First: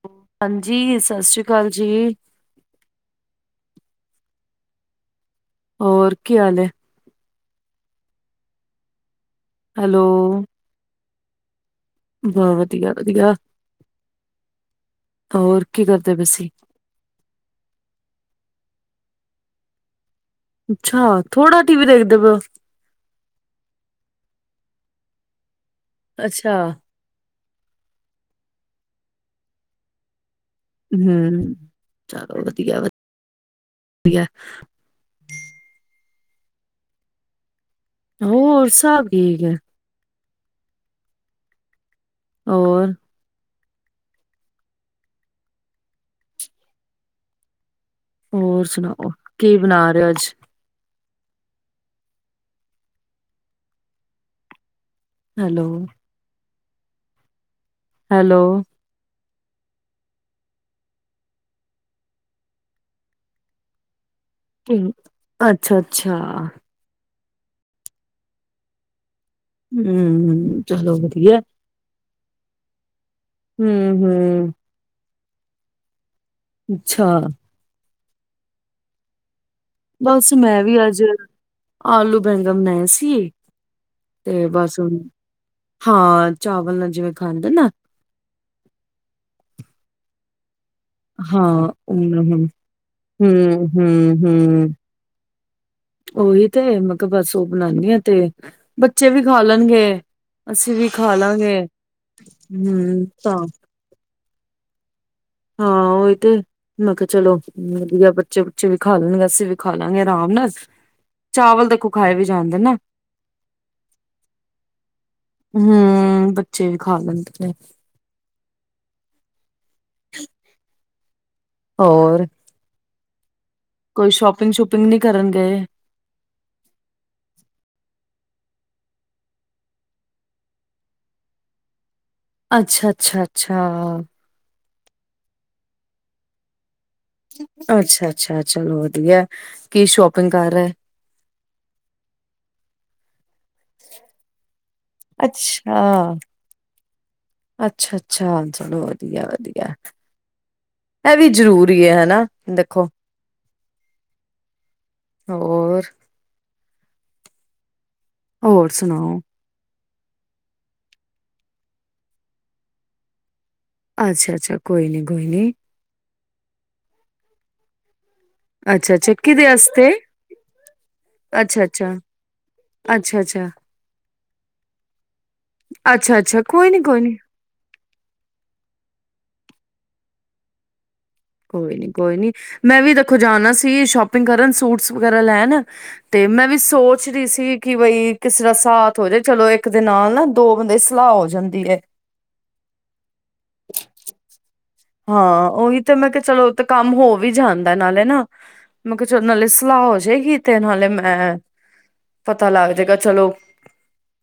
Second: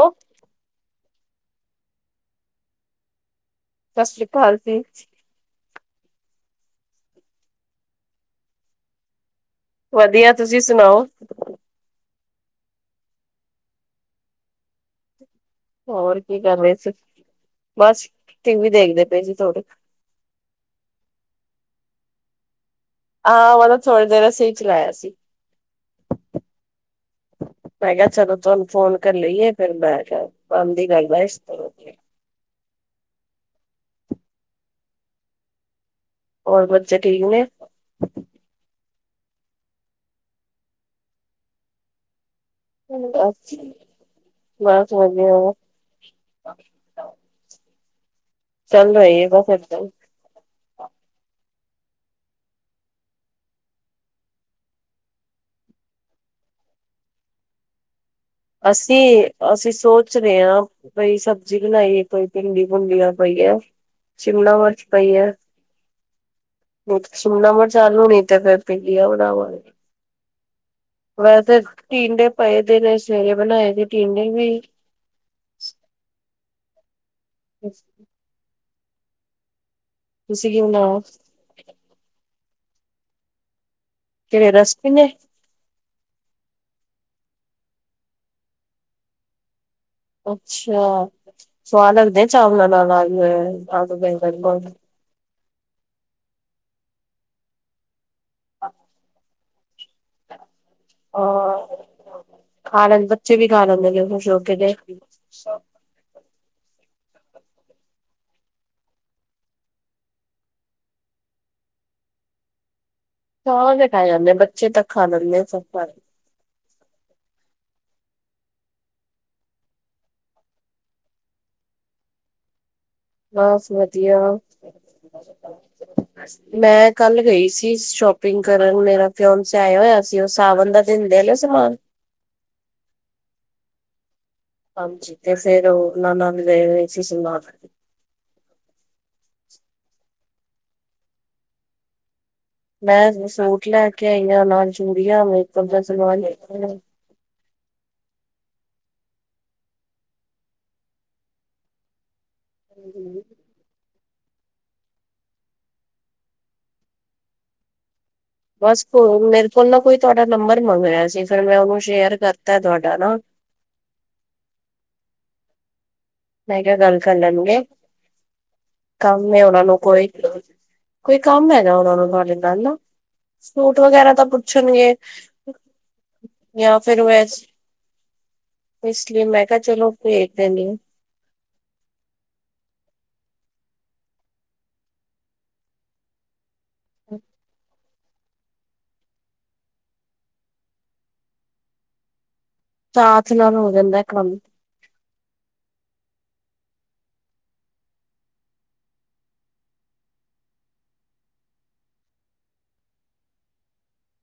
ਓ ਹਾਂਜੀ ਸਸ਼੍ਰੀ ਕਾਲ ਜੀ। ਸਸ੍ਰੀ ਕਾਲ ਜੀ। ਹੋਰ ਕੀ ਹਾਲ ਏ? ਹੈਲੋ ਵਧੀਆਂ ਤੁਸੀਂ ਸੁਣਾਓ? ਮੈਂ ਵਧੀਆਂ ਵਧੀਆਂ ਹੋਰ ਹੋਰ ਕੀ ਕਰ ਰਹੇ ਸੀ, ਬਸ ਟੀ ਵੀ ਦੇਖਦੇ ਪਏ ਸੀ ਥੋੜੀ ਅੱਛਾ ਥੋੜ੍ਹਾ ਟੀ ਵੀ ਦੇਖਦੇ ਪਏ ਓ ਆਹ ਮਤਲਬ ਥੋੜ੍ਹੀ ਦੇਰ ਅਸੀਂ ਚਲਾਇਆ ਸੀ। ਅੱਛਾ ਮੈਂ ਕਿਹਾ ਚਲੋ ਤੁਹਾਨੂੰ ਫੋਨ ਕਰ ਲਈਏ ਫਿਰ ਮੈ ਕਿਹਾ ਬਣਦੀ ਗੱਲ ਆ ਇਸ ਹਮ ਤਰ੍ਹਾਂ ਚਲੋ ਵਧੀਆ ਵਧ ਆ ਹੋਰ ਬੱਚੇ ਠੀਕ ਨੇ? ਹੋਰ ਸਭ ਠੀਕ ਐ। ਹੋਰ ਬੱਸ ਵਧੀਆ। ਹੋਰ ਚੱਲ ਸੁਣਾਓ ਰਹੀ ਹੈ ਬਸ ਕੀ ਏਦਾਂ ਹੀ ਬਣਾ ਰਹੇ ਓ ਅੱਜ? ਹੈਲੋ। ਹੈਲੋ। ਅਸੀਂ, ਅਸੀਂ ਸੋਚ ਰਹੇ ਆ। ਬਈ ਸਬਜ਼ੀ ਕੀ ਬਣਾਈਏ ਕੋਈ ਭਿੰਡੀ- ਭੁੰਡੀਆਂ ਪਈਆ। ਸ਼ਿਮਲਾ ਮਿਰਚ ਪਈ ਐ। ਅੱਛਾ ਅੱਛਾ ਨਹੀਂ ਸ਼ਿਮਲਾ ਮਿਰਚ ਆਲੂ ਨੀ ਤਾਂ ਭਿੰਡੀਆਂ ਬਣਾਵਾਗੇ। ਹਮ ਚਲੋ ਵਧੀਆ। ਟਿੰਡੇ ਪਏ ਦਿਨੇ ਸਵੇਰੇ ਬਣਾਏ ਸੀ ਹਮ ਟਿੰਡੇ ਵੀ ਹਮ ਅੱਛਾ। [inaudible] ਬਸ ਤੁਸੀਂ ਕੀ ਮੈਂ ਵੀ ਬਣਾਇਆ ਅੱਜ, ਆਲੂ ਬੈਂਗਣ ਬਣਾਏ ਸੀ। ਤੇ ਕਿਹੜੇ ਰਸ ਬਸ ਹੁਣ, ਭਿੰਨੇ ਹਾਂ ਚਾਵਲ ਨਾਲ ਜਿਵੇਂ ਖਾਂਦੇ ਨਾ ਅੱਛਾ, ਹਾਂ, ਸੁਆਦ ਲੱਗਦੇ ਉਹਨਾਂ ਨੇ ਹੁਣ ਚਾਵਲਾਂ ਨਾਲ ਆਲੂ ਐ ਹੂੰ, ਆਲੂ ਹੂੰ, ਬੈਗਣ ਬ ਓਹੀ ਤੇ, ਮੈਂ ਕਿਹਾ ਬਸ ਉਹ ਬਣਾਂਨੀ ਆ ਤੇ, ਬੱਚੇ ਵੀ ਖਾ ਲੈਣਗੇ ਅਸੀਂ ਵੀ ਖਾ ਹਾਂ। ਲਾਂਗੇ, ਖਾ ਹਮ, ਲੈਂਦੇ ਬੱਚੇ ਤਾਂ ਵੀ ਖਾ ਲੈਂਦੇ ਨੇ ਖੁਸ਼ ਹੋਕੇ ਗਏ। ਹਾਂ ਉਹੀ ਤੇ ਮੈਂ ਕਿਆ, ਚਲੋ ਵਧੀਆ ਬੱਚੇ-ਬੁਚੇ ਵੀ ਖਾ ਲੈਣਗੇ, ਅਸੀਂ ਵੀ ਖਾ ਲਾਂਗੇ ਆਰਾਮ ਨਾਲ। ਚਾਵਲ ਦੇਖੋ ਖਾਏ ਵੀ ਜਾਂਦੇ ਨਾ। ਚਾਵਲ ਤੇ ਖਾ ਜਾਂਦੇ, ਬੱਚੇ ਤਾਂ ਖਾ ਜਾਂਦੇ [unintelligible] ਹੂੰ, ਬੱਚੇ ਵੀ ਖਾ ਲੈਂਦੇ ਨੇ। [inaudible] ਹੋਰ। ਬਸ ਕੋਈ ਵਧੀਆ। ਸ਼ੋਪਿੰਗ-ਸ਼ੂਪਿੰਗ ਨੀ ਕਰਨ ਗਏ? ਮੈਂ ਕੱਲ ਗਈ ਸੀ, ਸ਼ੋਪਿੰਗ ਕਰਨ, ਮੇਰਾ ਫਿਓਨਸੇ ਆਇਆ ਹੋਇਆ ਸੀ। ਉਹ ਸਾਵਣ ਦਾ ਦਿੰਦੇ ਆ ਨ ਸਮਾਨ। ਅੱਛਾ-ਅੱਛਾ-ਅੱਛਾ। ਹਾਂਜੀ, ਤੇ ਫੇਰ ਉਹਨਾਂ ਨਾਲ ਗਏ। ਸੀ ਸਮਾਨ। ਅੱਛਾ-ਅੱਛਾ, ਚਲੋ ਵਧੀਆ ਐ, ਕੀ ਸ਼ੋਪਿੰਗ ਕਰ ਰਏ। ਮੈਂ ਸੂਟ ਲੈ ਕੇ ਆਈ ਆ, ਨਾਲ ਚੂੜੀਆਂ, ਮੇਕਅਪ ਦਾ ਅੱਛਾ, ਸਮਾਨ। ਅੱਛਾ-ਅੱਛਾ, ਚਲੋ ਵਧੀਆ-ਵਧੀਆ, ਐ ਵੀ ਜ਼ਰੂਰੀ ਐ ਹੈਨਾ। ਦੇਖੋ। ਹੋ। ਹੋਰ ਬਸ, ਸੁਣਾਓ? ਮੇਰੇ ਕੋਲ ਨਾ ਕੋਈ ਤੁਹਾਡਾ ਨੰਬਰ ਮੰਗ ਰਿਆ ਸੀ, ਫੇਰ ਮੈਂ ਉਹਨੂੰ ਸ਼ੇਅਰ ਕਰਤਾ ਤੁਹਾਡਾ ਨਾ ਅੱਛਾ-ਅੱਛਾ ਕੋਈ ਨੀਂ, ਕੋਈ ਨੀਂ। ਮੈਂ ਕਿਆ ਗੱਲ ਕਰ ਲੈਣਗੇ, ਅੱਛਾ-ਅੱਛਾ ਕੰਮ ਨੇ ਕਿਦੇ ਉਨਾ ਨੂੰ ਆਸਤੇ ਕੋਈ ਕੋਈ ਕੰਮ ਹੈਗਾ ਉਨਾ ਅੱਛਾ-ਅੱਛਾ। ਨੂੰ ਤੁਹਾਡੇ ਨਾਲ ਨਾ, ਅੱਛਾ-ਅੱਛਾ, ਸੂਟ ਵਗੈਰਾ ਦਾ ਪੁੱਛਣਗੇ। ਅੱਛਾ-ਅੱਛਾ, ਕੋਈ ਜਾਂ ਨੀ, ਕੋਈ ਫਿਰ ਨੀ। ਵੈ ਇਸ ਲਈ, ਮੈਂ ਕਿਹਾ ਚਲੋ ਪੇਜ ਦਿਨੀ ਆ। ਕੋਈ ਨੀ, ਕੋਈ ਨੀ, ਮੈਂ ਵੀ ਦੇਖੋ ਜਾਣਾ ਸੀ ਸ਼ੋਪਿੰਗ ਕਰਨ ਸੂਟਸ ਵਗੈਰਾ ਲੈਣ। ਤੇ ਮੈਂ ਵੀ ਸੋਚ ਰੀ ਸੀ ਕਿ ਬਈ। ਕਿਸੇ ਦਾ ਸਾਥ ਹੋ ਜਾਏ ਚਲੋ ਇੱਕ ਦੇ ਨਾਲ ਨਾ, ਦੋ ਬੰਦੇ ਸਲਾਹ ਹੋ ਜਾਂਦੀ ਏ। ਸਾਥ ਨਾਲ ਹੋ ਜਾਂਦਾ ਐ ਕੰਮ ਹਾਂ ਉਹੀ ਤੇ ਮੈਂ ਕਿਹਾ ਚਲੋ ਇੱਕ ਕੰਮ ਹੋ ਵੀ ਜਾਂਦਾ ਨਾਲੇ ਨਾ। ਮੈਂ ਕਿਹਾ ਚ ਨਾਲੇ ਸਲਾਹ ਹੋ ਜਾਏਗੀ ਤੇ ਨਾਲੇ ਮੈਂ। [unintelligible] ਪਤਾ ਲੱਗ ਜੇਗਾ ਚਲੋ।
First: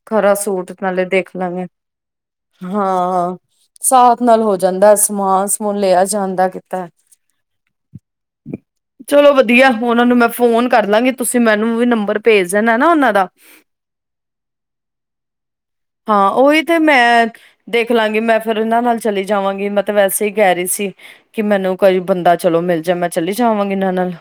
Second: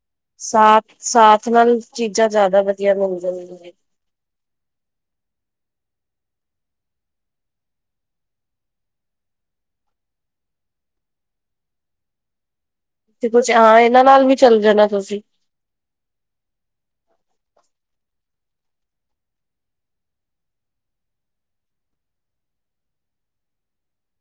ਖਰਾ ਸੂਟ ਸਾਥ ਨਾਲੇ ਦੇਖ ਸਾਥ ਲਾਂਗੇ ਨਾਲ ਚੀਜ਼ਾਂ ਜ਼ਿਆਦਾ [inaudible] ਵਧੀਆ ਮਿਲ ਹਾਂ ਜਾਂਦੀਆਂ ਨੇ। ਸਾ ਨਾਲ ਹੋ ਜਾਂਦਾ, ਸਮਾਨ -ਸਮੂਨ ਲਿਆ ਜਾਂਦਾ ਕੀਤੇ। [inaudible] ਚਲੋ ਵਧੀਆ, ਉਨਾ ਨੂੰ ਮੈਂ ਫੋਨ ਕਰ ਲਾਂਗੀ ਤੁਸੀਂ ਮੈਨੂੰ ਵੀ ਨੰਬਰ। ਭੇਜ ਦੇਣਾ ਨਾ ਉਹਨਾਂ ਦਾ ਤੇ ਕੁਛ ਆ ਇਹਨਾਂ ਨਾਲ ਵੀ ਚੱਲ ਜਾਣਾ ਤੁਸੀਂ। ਹਾਂ ਉਹੀ ਤੇ ਮੈਂ। ਦੇਖ ਲਾਂਗੀ, ਮੈਂ ਫਿਰ ਇਨਾ ਨਾਲ ਚਲੀ ਜਾਵਾਂਗੀ ਮੈਂ ਤਾ ਵੈਸੇ ਈ ਕੈ ਰੀ ਸੀ। ਕਿ ਮੈਨੂੰ ਕੋਈ ਬੰਦਾ ਚਲੋ ਮਿਲ ਜਾਏ ਮੈਂ ਚਲੀ ਜਾਵਾਂਗੀ ਇਹਨਾਂ ਨਾਲ।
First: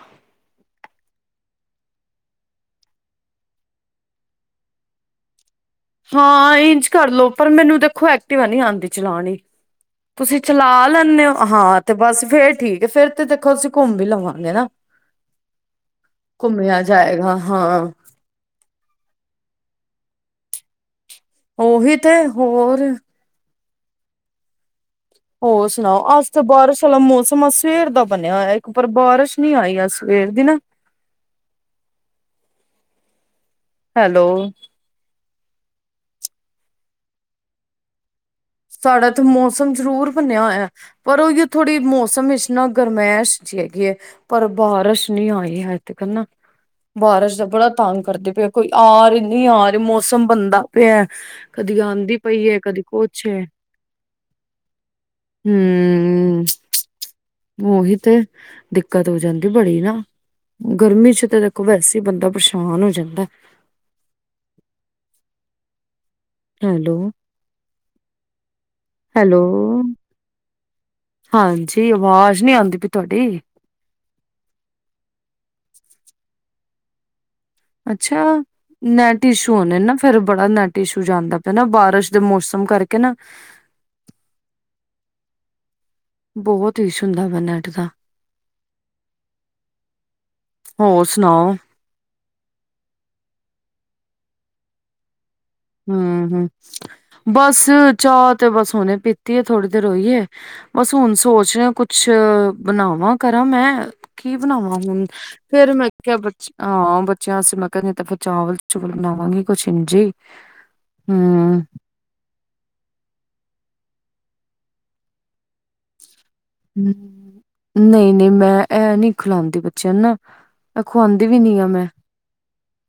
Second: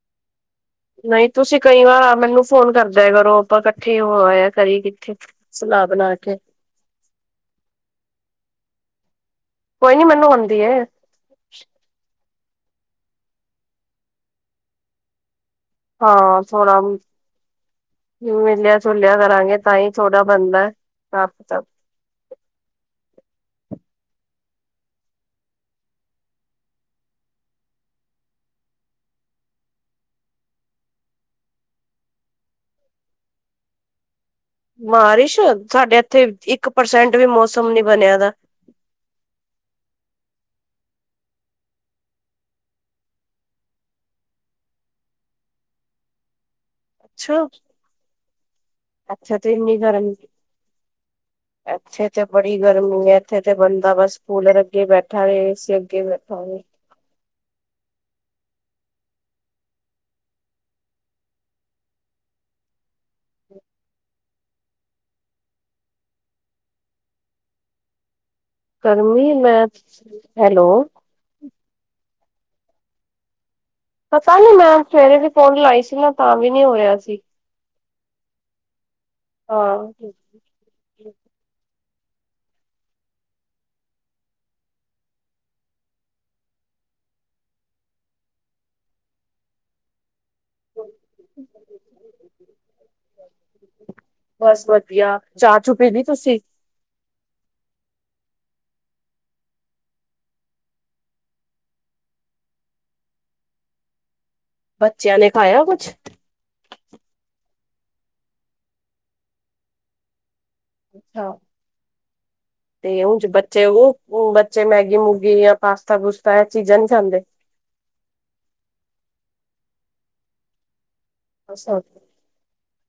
ਨਹੀਂ ਤੁਸੀਂ ਕਈ ਵਾਰ, ਮੈਨੂੰ ਫ਼ੋਨ ਕਰਦਿਆ ਕਰੋ। ਆਪਾਂ ਇਕੱਠੇ ਹੋ ਆਇਆ ਕਰੀਏ ਕਿੱਥੇ। ਸਲਾਹ ਬਣਾ ਕੇ ਹਾਂ, ਇੰਝ ਕਰ ਲੋ। ਪਰ ਮੈਨੂੰ ਦੇਖੋ, ਐਕਟਿਵਾ ਨੀ ਆਂਦੀ ਚਲਾਣੀ। ਕੋਈ ਨੀ ਮੈਨੂੰ ਤੁਸੀਂ ਆਉਂਦੀ ਹੈ ਚਲਾ ਲੈਂਨੇ ਓ? ਹਾਂ ਤੇ ਬਸ ਫੇਰ ਠੀਕ ਏ। ਫੇਰ ਤੇ ਦੇਖੋ ਅਸੀਂ ਘੁੰਮ ਵੀ ਲਵਾਂਗੇ ਨਾ। ਘੁੰਮਿਆ ਜਾਏਗਾ, ਹਾਂ। ਮਿਲਿਆ-ਜੁਲਿਆ ਕਰਾਂਗੇ ਤਾਂ ਈ ਥੋੜਾ ਬਣਨਾ। ਆਪ ਉਹੀ ਤੇ ਹੋਰ ਹੋਰ ਸੁਣਾਓ? ਅੱਜ ਤਾਂ ਬਾਰਿਸ਼ ਵਾਲਾ ਮੌਸਮ, ਆ ਸਵੇਰ ਦਾ ਬਣਿਆ ਹੋਇਆ। ਇੱਕ, ਪਰ ਬਾਰਿਸ਼ ਨੀ ਆਈ ਆ ਸਵੇਰ ਦੀ ਨਾ। [inaudible] ਹੈਲੋ। ਬਾਰਿਸ਼, ਸਾਡੇ ਇੱਥੇ ਇੱਕ ਪਰਸੈਂਟ ਵੀ ਮੌਸਮ ਨੀ ਬਣਿਆ ਹੈਗਾ। ਸਾਡੇ ਇੱਥੇ ਮੌਸਮ ਜ਼ਰੂਰ ਬਣਿਆ ਹੋਇਆ। ਪਰ ਉਹ ਜੋ ਥੋੜ੍ਹੀ ਮੌਸਮ ਇੱਚ ਨਾ, ਗਰਮਾਇਸ਼ ਜੀ ਹੈਗੀ ਐ। ਪਰ ਬਾਰਸ਼ ਨੀ ਆਈ ਹਜੇ ਤੀਕਰ ਨਾ। ਬਾਰਸ਼ ਦਾ ਅੱਛਾ ਬੜਾ ਤੰਗ ਕਰਦੀ ਪਈ ਐ। ਕੋਈ ਆ ਰਹੀ, ਇੱਥੇ ਨਹੀਂ ਤੇ ਆ ਇੰਨੀ ਰਹੀ, ਗਰਮੀ ਮੌਸਮ ਬਣਦਾ ਪਿਆ। ਕਦੀ ਇੱਥੇ ਆਂਦੀ ਤੇ ਪਈ ਬੜੀ ਹੈ ਕਦੀ ਗਰਮੀ ਐ। ਕੁਛ ਹੈ ਇੱਥੇ ਤੇ ਬੰਦਾ ਬਸ ਕੂਲਰ ਅੱਗੇ ਬੈਠਾ ਹੋਵੇ। ਏ ਸੀ ਅੱਗੇ ਬੈਠਾ ਹੂੰ ਹੋਵੇ। ਉਹੀ ਤੇ, ਦਿੱਕਤ ਹੋ ਜਾਂਦੀ ਬੜੀ ਨਾ। ਗਰਮੀ 'ਚ ਤਾਂ ਵੇਖੋ, ਵੈਸੇ ਈ ਬੰਦਾ ਪ੍ਰੇਸ਼ਾਨ ਹੋ ਜਾਂਦਾ। ਹੈਲੋ। ਕਰਨੀ ਆ ਹੈਲੋ ਮੈਚ, ਹੈਲੋ। ਹਾਂਜੀ, ਆਵਾਜ਼ ਨੀ ਆਂਦੀ ਪਈ ਤੁਵਾਡੀ। ਪਤਾ ਨੀ ਮੈਮ, ਸਵੇਰੇ ਵੀ ਕੋਲ਼ ਲਾਈ ਸੀ ਮੈਂ। ਤਾਵੀ ਨੀ ਹੋ ਰਿਹਾ ਸੀ। ਅੱਛਾ‌। ਨੈਟ ਇਸ਼ੂ ਹੋਣੇ ਨਾ ਹਾਂ ਫਿਰ ਬੜਾ ਨੈਟ ਇਸ਼ੂ ਜਾਂਦਾ ਪਿਆ ਨਾ। ਬਾਰਿਸ਼ ਦੇ ਮੌਸਮ ਕਰਕੇ ਨਾ। ਬਹੁਤ ਇਸ਼ੂ ਹੁੰਦਾ ਵਾ ਨੈੱਟ ਦਾ। ਹੋਰ ਸੁਣਾਓ? ਬਸ ਵਧੀਆ। ਚਾਹ ਚੂ ਪੀ ਲਈ ਤੁਸੀਂ ਹੂੰ-ਹੂੰ, ਬਸ ਚਾਹ ਤੇ ਬਸ ਹੁਣੇ ਪੀਤੀ ਐ, ਥੋੜ੍ਹੀ ਦੇਰ ਹੋਈ ਏ। ਬਸ ਹੁਣ ਸੋਚ ਰਹੇ ਕੁਛ, ਬਣਾਵਾਂ ਕਰਾਂ ਮੈਂ। ਕੀ ਬਣਾਵਾਂ ਹੁਣ। ਬੱਚਿਆਂ ਨੇ ਖਾਇਆ ਫੇਰ ਕੁਛ ਮੈਂ ਕਿਹਾ ਬੱਚੇ ਹਾਂ, ਬੱਚਿਆਂ ਵਾਸਤੇ ਮੈਂ ਕਿਹਾ ਨਹੀਂ ਤਾਂ ਫਿਰ ਚਾਵਲ-ਚੂਵਲ ਬਣਾਵਾਂਗੀ। ਕੁਛ ਇੰਜ ਈ ਅੱਛਾਂ। ਤੇ ਹੁਣ ਜੋ ਬੱਚੇ ਉਹ। ਹੁਣ ਬੱਚੇ ਮੈਗੀ-ਮੂਗੀ ਜਾਂ ਪਾਸਤਾ- ਪੂਸਤਾ ਇਹ ਚੀਜ਼ਾਂ ਨੀ ਖਾਂਦੇ। ਨਹੀਂ-ਨਹੀਂ ਮੈਂ ਇਹ ਨੀ ਖਿਲਾਂਦੀ ਬੱਚਿਆਂ ਨਾ। ਖੁਵਾਂਦੀ ਵੀ ਨੀ ਆ ਅੱਛਾ, ਮੈਂ।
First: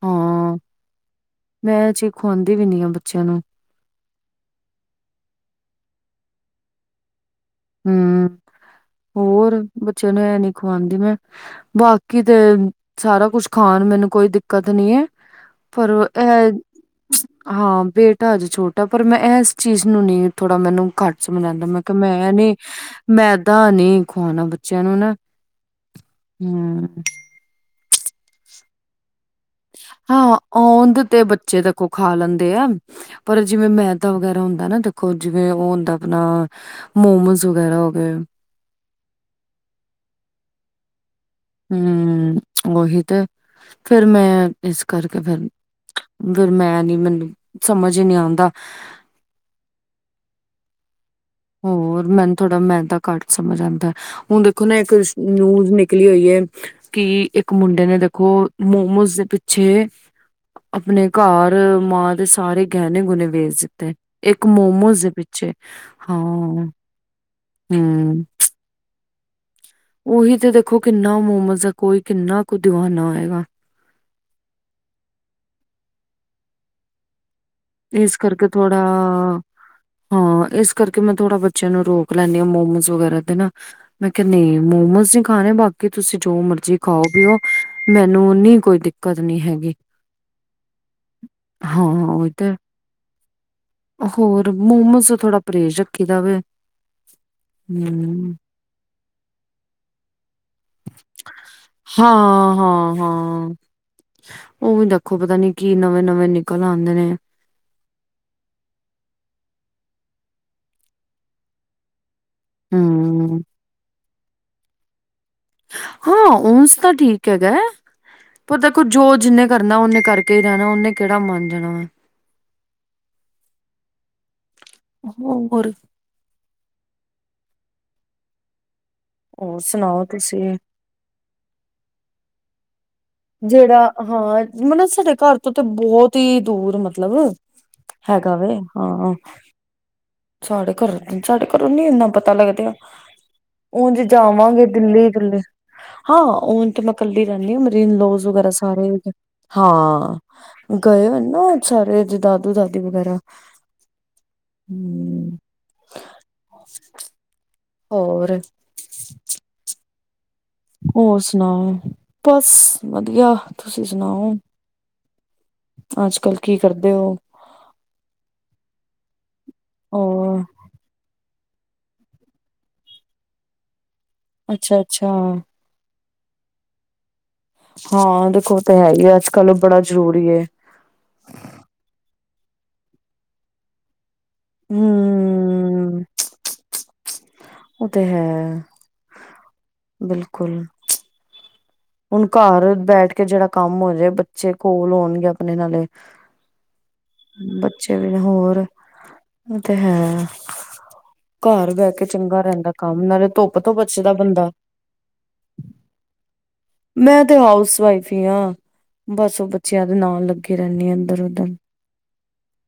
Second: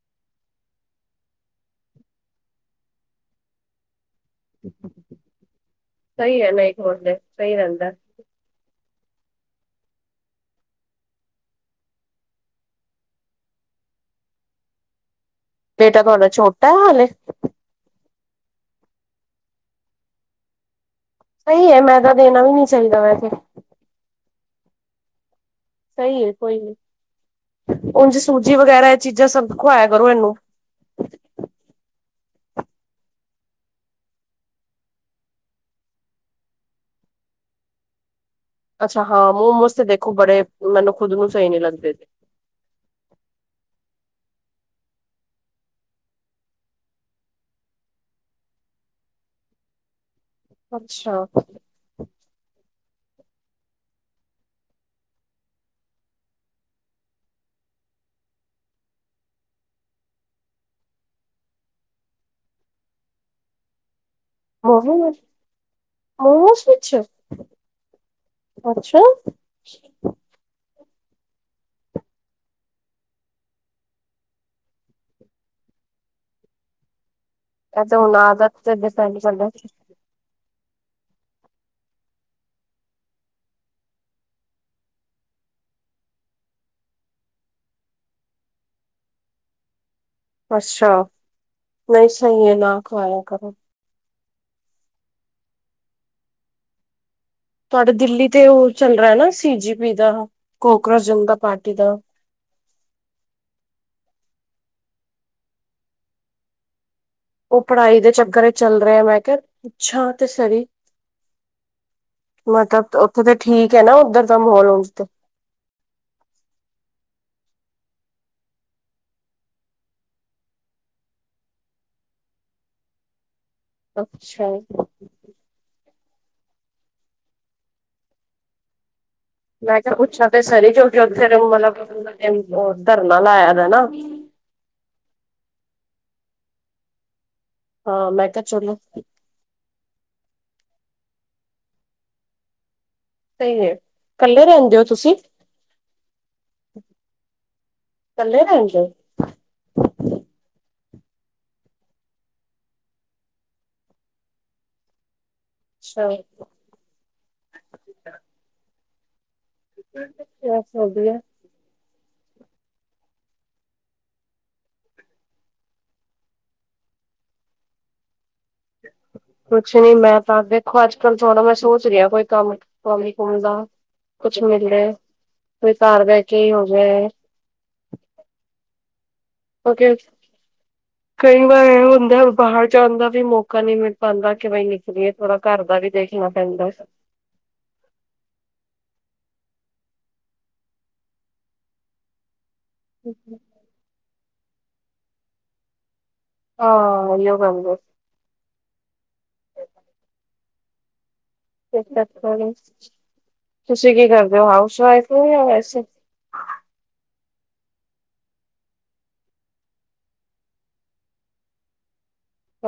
ਹਾਂ, ਮੈ ਇਹ ਚੀਜ਼ ਖਵਾਂਦੀ ਵੀ ਨੀ ਆ ਬੱਚਿਆਂ ਨੂੰ। ਸਹੀ ਰਹਿੰਦਾ ਇਸ ਵਾਸਤੇ ਸਹੀ ਰਹਿੰਦਾ। ਹੂੰ ਹੋਰ ਬੱਚਿਆਂ ਨੂੰ ਐ ਨੀ ਖਵਾਉਂਦੀ ਮੈਂ। ਬਾਕੀ ਤੇ ਸਾਰਾ ਕੁਛ ਖਾਣ, ਮੈਨੂੰ ਕੋਈ ਦਿੱਕਤ ਨੀ ਐਂ। ਪਰ ਬੇਟਾ ਵੋ ਐ ਤੁਹਾਡਾ ਛੋਟਾ ਹੈ ਹਾਲੇ ਹਾਂ, ਬੇਟਾ ਅਜੇ ਛੋਟਾ। ਪਰ ਮੈਂ ਇਸ ਚੀਜ਼ ਨੂੰ ਨਹੀਂ ਥੋੜ੍ਹਾ ਮੈਨੂੰ ਘੱ ਸਮਝ ਆਂਦਾ। ਸਹੀ ਹੈ ਮੈਂ ਕਿਹਾ ਮੈਦਾ ਮੈਂ ਦੇਣਾ ਵੀ ਨੀ ਚਾਹੀਦਾ ਵੈਸੇ ਮੈਦਾ ਨੀ ਖਵਾਣਾ ਬੱਚਿਆਂ ਨੂੰ ਨਾ। ਸਹੀ ਏ, ਸਹੀ ਏ। ਹੂੰ ਉਂਝ ਸੂਜ਼ੀ ਵਗੈਰਾ ਇਹ ਚੀਜ਼ਾਂ ਸਭ ਖਵਾਇਆ ਕਰੋ ਇਹਨੂੰ ਹਾਂ, ਔਂਦੇ ਤੇ ਬੱਚੇ ਤ ਕੋ ਖਾ ਲੈਂਦੇ ਆ। ਪਰ ਜਿਵੇਂ ਮੈਦਾ ਵਗੈਰਾ ਹੁੰਦਾ ਨਾ। ਦੇਖੋ ਜਿਵੇਂ, ਉਹ ਹੁੰਦਾ ਆਪਣਾ ਮੋਮੋਸ ਵਗੈਰਾ ਹੋ ਗਏ। ਅੱਛਾ ਹਾਂ ਮੋਮਜ ਤੇ ਦੇਖੋ ਬੜੇ ਮੈਨੂੰ ਖੁਦ ਨੂੰ ਚਾਹੀਦਾ ਹੂੰ ਉਹੀ ਤੇ ਫੇਰ ਮੈਂ ਇਸ ਕਰਕੇ ਫੇਰ ਫੇਰ ਮੈਂ ਨੀ ਮੈਨੀ ਸਮਝ ਹੀ ਨੀ ਆਉਂਦਾ। ਅੱਛਾ। ਹੋਰ ਮੈਨੂੰ ਥੋੜਾ ਮੈਂਦਾ ਘੱਟ ਸਮਝ ਆਉਂਦਾ। ਹੁਣ ਦੇਖੋ ਨਾ ਇੱਕ ਨੂਜ਼ ਨਿਕਲੀ ਹੋਈ ਏ। ਕਿ ਇੱਕ ਮੁੰਡੇ ਨੇ ਦੇਖੋ ਮੋਮੋਸ ਦੇ ਪਿੱਛੇ ਆਪਣੇ ਘਰ ਮਾਂ ਦੇ ਸਾਰੇ ਗਹਿਣੇ- ਗਹੁਣੇ ਵੇਚ ਦਿੱਤੇ। ਇੱਕ ਮੋਮੋਸ ਦੇ ਪਿੱਛੇ। ਹਾਂ ਮੋਮੋਜ ਪਿੱਛੇ? ਹੂੰ। ਅੱਛਾ। ਉਹੀ ਤੇ ਦੇਖੋ ਕਿੰਨਾ ਮੋਮੋਜ਼ ਏ ਕੋਈ ਕਿੰਨਾ ਕੁ ਦੀਵਾਨਾ ਹੈਗਾ। ਇਹ ਤੇ ਇਸ ਹੁਣ ਕਰਕੇ ਆਦਤ ਤੇ ਥੋੜਾ ਡਿਪੈਂਡ ਕਰਦਾ ਹਾਂ ਇਸ ਕਰਕੇ ਮੈਂ ਥੋੜਾ ਬੱਚਿਆਂ ਨੂੰ ਰੋਕ ਲੈਂਦੀ ਹਾਂ ਮੋਮੋਸ ਵਗੈਰਾ ਤੇ ਨਾ। ਮੈਂ ਕਿਹਾ ਨਹੀਂ ਮੋਮੋਸ ਨਹੀਂ ਖਾਣੇ ਬਾਕੀ ਤੁਸੀਂ ਜੋ ਮਰਜੀ ਖਾਓ- ਪੀਓ ਮੈਨੂੰ ਨੀ ਕੋਈ ਦਿ ਕੱਤ ਨੀ ਹੈਗੀ। ਅੱਛਾ ਹਾਂ ਨਹੀਂ ਉਹ ਸਹੀ ਤੇ ਹੈ ਨਾ ਖਵਾਇਆ ਕਰੋ। ਹੋਰ ਮੋਮੋਸ ਤੋਂ ਥੋੜਾ ਪਰਹੇਜ਼ ਰੱਖੀ ਦਾਵੇ। ਤੁਹਾਡੇ ਦਿੱਲੀ ਤੇ ਉਹ ਚੱਲ ਰਿਹਾ ਨਾ ਸੀ ਜੀ ਪੀ ਦਾ ਕੋਕਰੋਚ ਜਨਤਾ ਪਾਰਟੀ ਦਾ ਹਾਂ, ਹਾਂ- ਹਾਂ। ਉਹ ਵੀ ਦੇਖੋ ਪਤਾ ਨੀ ਕੀ ਨਵੇਂ- ਨਵੇਂ ਨਿਕਲ ਆਉਂਦੇ ਨੇ। ਉਹ ਪੜਾਈ ਦੇ ਚੱਕਰ ਇਚ ਚੱਲ ਰਿਹਾ ਮੈਂ ਕਿਹਾ, ਪੁੱਛਾ ਤੇ ਸਹੀ। ਮਤਲਬ ਉੱਥੇ ਤਾਂ ਹਮ ਠੀਕ ਹੈ ਨਾ ਉੱਧਰ ਦਾ ਮਾਹੌਲ ਹਜੇ ਤੇ। ਹਾਂ ਉਂਜ ਤਾਂ ਠੀਕ ਹੈਗਾ। ਪਰ ਦੇਖੋ ਜੋ ਜਿੰਨੇ ਕਰਨਾ ਓਨੇ ਕਰਕੇ ਹੀ ਰਹਿਣਾ ਉਹਨੇ ਕਿਹੜਾ ਮੰਨ ਜਾਣਾ ਏ। ਅੱਛਾ ਜੀ। ਹੋ ਹੋਰ? ਹੋਰ ਮੈਂ ਕਿਹਾ ਸੁਣਾਓ ਪੁੱਛਾਂ ਤੇ ਤੁਸੀਂ ਸਹੀ ਜੋਅ ਜਕ ਮਤਲਬ ਧਰਨਾ ਲਾਇਆ ਵਾ ਜਿਹੜਾ ਨਾ ਹਾਂ ਮਤਲਬ ਸਾਡੇ ਘਰ ਤੋਂ ਤੇ ਬੋਤ ਹੀ ਦੂਰ ਮਤਲਬ, ਹਾਂ ਮੈਂ ਹੈਗਾ ਕਿਹਾ ਵੇ ਚਲੋ ਸਹੀ ਹਾਂ। ਸਾਡੇ ਘਰੋ ਦੀ ਸਾਡੇ ਘਰੋਂ ਨੀ ਇੰਨਾ ਪਤਾ ਲੱਗਦਾ। ਹੈ ਉਜ ਕੱਲੇ ਜਾਵਾਂਗੇ ਰਹਿੰਦੇ ਹੋ ਦਿੱਲੀ, ਤੁਸੀਂ ਕਹਿੰਦੇ। ਹਾਂ ਉਂਜ ਤਾਂ ਮੈਂ ਕੱਲੀ ਰਹਿੰਦੀ ਆਂ ਮਰੇ ਇਨ ਲੋਜ ਕੱਲੇ ਵਗੈਰਾ ਰਹਿੰਦੇ ਹੋ ਸਾਰੇ ਓਧਰ। ਹਾਂ ਗਏ ਹੋਏ ਨੇ ਨਾ ਸਾਰੇ ਜਿਦਾ ਦਾਦੂ- ਦਾਦੀ ਵਗੈਰਾ। ਹੂੰ। ਸਹੀ ਹੈਗੀ ਏ। [inaudible] ਹੋਰ? ਓਂਝ ਬਸ ਵਧੀਆ। ਨਾ ਬਸ ਵਧੀਆ ਤੁਸੀਂ ਸੁਣਾਓ? ਅੱਜ ਕੱਲ ਕੀ ਕਰਦੇ ਹੋ? ਕੁਛ ਨੀ ਮੈਂ ਤਾਂ ਹੋਰ ਦੇਖੋ ਅੱਜ-ਕਲ ਹੁਣ ਮੈਂ ਸੋਚ ਰਿਹਾ ਕੋਈ ਕਮ, ਕੰਮ-ਕੁੰਮ ਦਾ ਕੁਛ ਅੱਛਾ ਮਿਲਜਾਏ। ਅੱਛਾ ਕੋਈ ਘਰ ਬਹਿ ਕੇ ਹੀ ਹੋਜੇ। ਹਾਂ ਦੇਖੋ, ਓ ਤਾਂ ਹੈ ਹੀ ਐ, ਅੱਜ- ਕੱਲ ਬੜਾ ਕਿਉਂਕਿ ਜ਼ਰੂਰੀ ਏ ਕਈ ਵਾਰ ਐਹ ਹੁੰਦਾ, ਬਾਹਰ ਜਾਣ ਦਾ ਵੀ ਮੌਕਾ ਨਹੀਂ ਮਿਲ ਪਾਂਦਾ ਕਿ ਬਈ ਨਿਕਲੀਏ ਪੂਰਾ ਘਰ ਦਾ ਵੀ ਹੂੰ, ਦੇਖਣਾ ਪੈਂਦਾ ਓ ਤੇ ਹੈ। ਬਿਲਕੁਲ ਹੁਣ ਘਰ ਬੈਠ ਕੇ ਜੇੜਾ ਕੰਮ ਹੋਜੇ, ਬੱਚੇ ਕੋਲ ਹੋਣਗੇ ਆਪਣੇ ਨਾਲੇ ਹਾਂ ਇਹੀਓ ਗੱਲ ਐ ਨੀ ਹੋਰ, ਉਹ ਤੇ ਹੈ। ਘਰ ਏ ਬਹਿ ਕੇ ਚੰਗਾ ਰੈਂਦਾ ਕੰਮ, ਨਾਲੇ ਧੁੱਪ ਤੋਂ ਬਚਦਾ ਬੰਦਾ ਉਹੀਓ ਵੈਸੇ ਮੈਂ ਤੇ ਹਾਊਸ ਵਾਈਫ ਹੀ ਆਂ ਬਸ ਉਹ ਬੱਚਿਆਂ ਦੇ ਨਾਲ ਲੱਗੇ ਰੈਂਦੇ ਆ ਇੱਧਰ ਉਧਰ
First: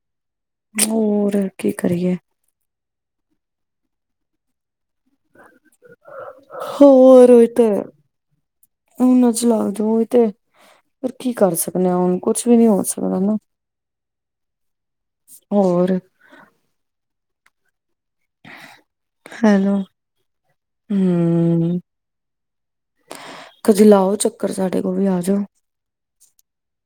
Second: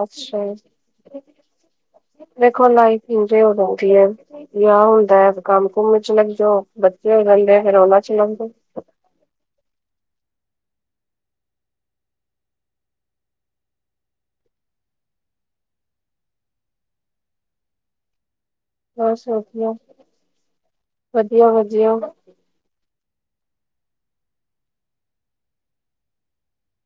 ਅੱਛਾ ਹੋਰ ਕੀ ਕਰੀਏ। ਦੇਖੋ ਲਾਈਫ ਇਜੀ ਹੋ ਜਾਂਦੀ ਐ। ਵਿਆਹ ਹੁੰਦਾ ਐ ਕੰਮ ਕੁੰਮ 'ਚ ਲੱਗ ਜਾਓ, ਬੱਚੇ ਹੋ ਹੋਰ ਉਹੀ ਜਾਂਦੇ ਤੇ ਫਿਰ ਉਹਨਾਂ 'ਚ ਲੱਗ ਜਾਓ। ਉਹਨਾਂ 'ਚ ਲੱਗ ਜਾਓ, ਉਹੀ ਤੇ ਫੇਰ ਕੀ ਕਰ ਸਕਦੇ ਆਂ, ਹੁਣ ਕੁਛ ਵੀ ਨੀ ਹੋ ਸਕਦਾ ਨਾ ਸ ਹੋਰ ਬਸ ਵਧੀਆ ਹੈਲੋ, ਵਧੀਆ ਹਮਮ ਵਧੀਆ ਕਦੇ ਲਾਓ ਚੱਕਰ, ਸਾਡੇ ਕੋਲ ਵੀ ਆ ਜਓ।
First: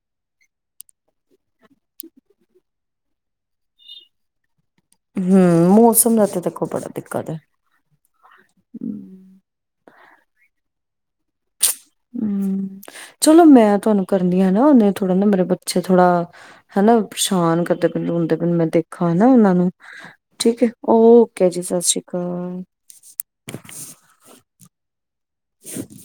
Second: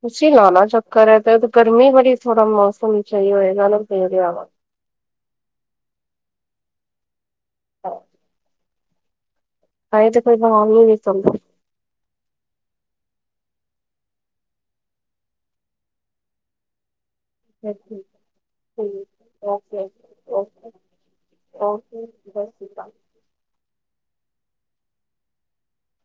ਤੁਸੀਂ ਲਾਣਾ ਚੱਕਰ, ਐ ਤੇ ਗਰਮੀ ਬੜੀ, ਥੋੜਾ ਮੌਸਮ ਸਹੀ ਹੋਏਗਾ ਨਾ ਫੇਰ ਆਵਾ ਹਮ, ਮੌਸਮ ਦਾ ਤੇ ਦੇਖੋ ਬੜਾ ਦਿੱਕਤ ਐ ਹਹ ਆਏ ਤੇ ਕੋਈ ਭਾਵੀ ਨਹੀ ਸਮਝਦੀ ਹਮ, ਚਲੋ ਮੈਂ ਤੁਹਾਨੂੰ ਕਰਨਦੀ ਆਂ ਨਾ, ਹੁਨੇ ਥੋੜਾ ਨਾ ਮੇਰੇ ਬੱਚੇ ਥੋੜਾ ਹਨਾ, ਪਰੇਸ਼ਾਨ ਕਰਦੇ ਪਏ, ਰੋਂਦੇ ਪਏ, ਮੈਂ ਦੇਖਾ ਹਨਾ ਉਹਨਾਂ ਨੂੰ ਓਕੇ ਠੀਕ ਐ, ਓਕੇ ਓਕੇ ਜੀ ਸਸ਼੍ਰੀ ਓਕੇ ਸਤਿ ਅਕਾਲ ਸ਼੍ਰੀ [inaudible]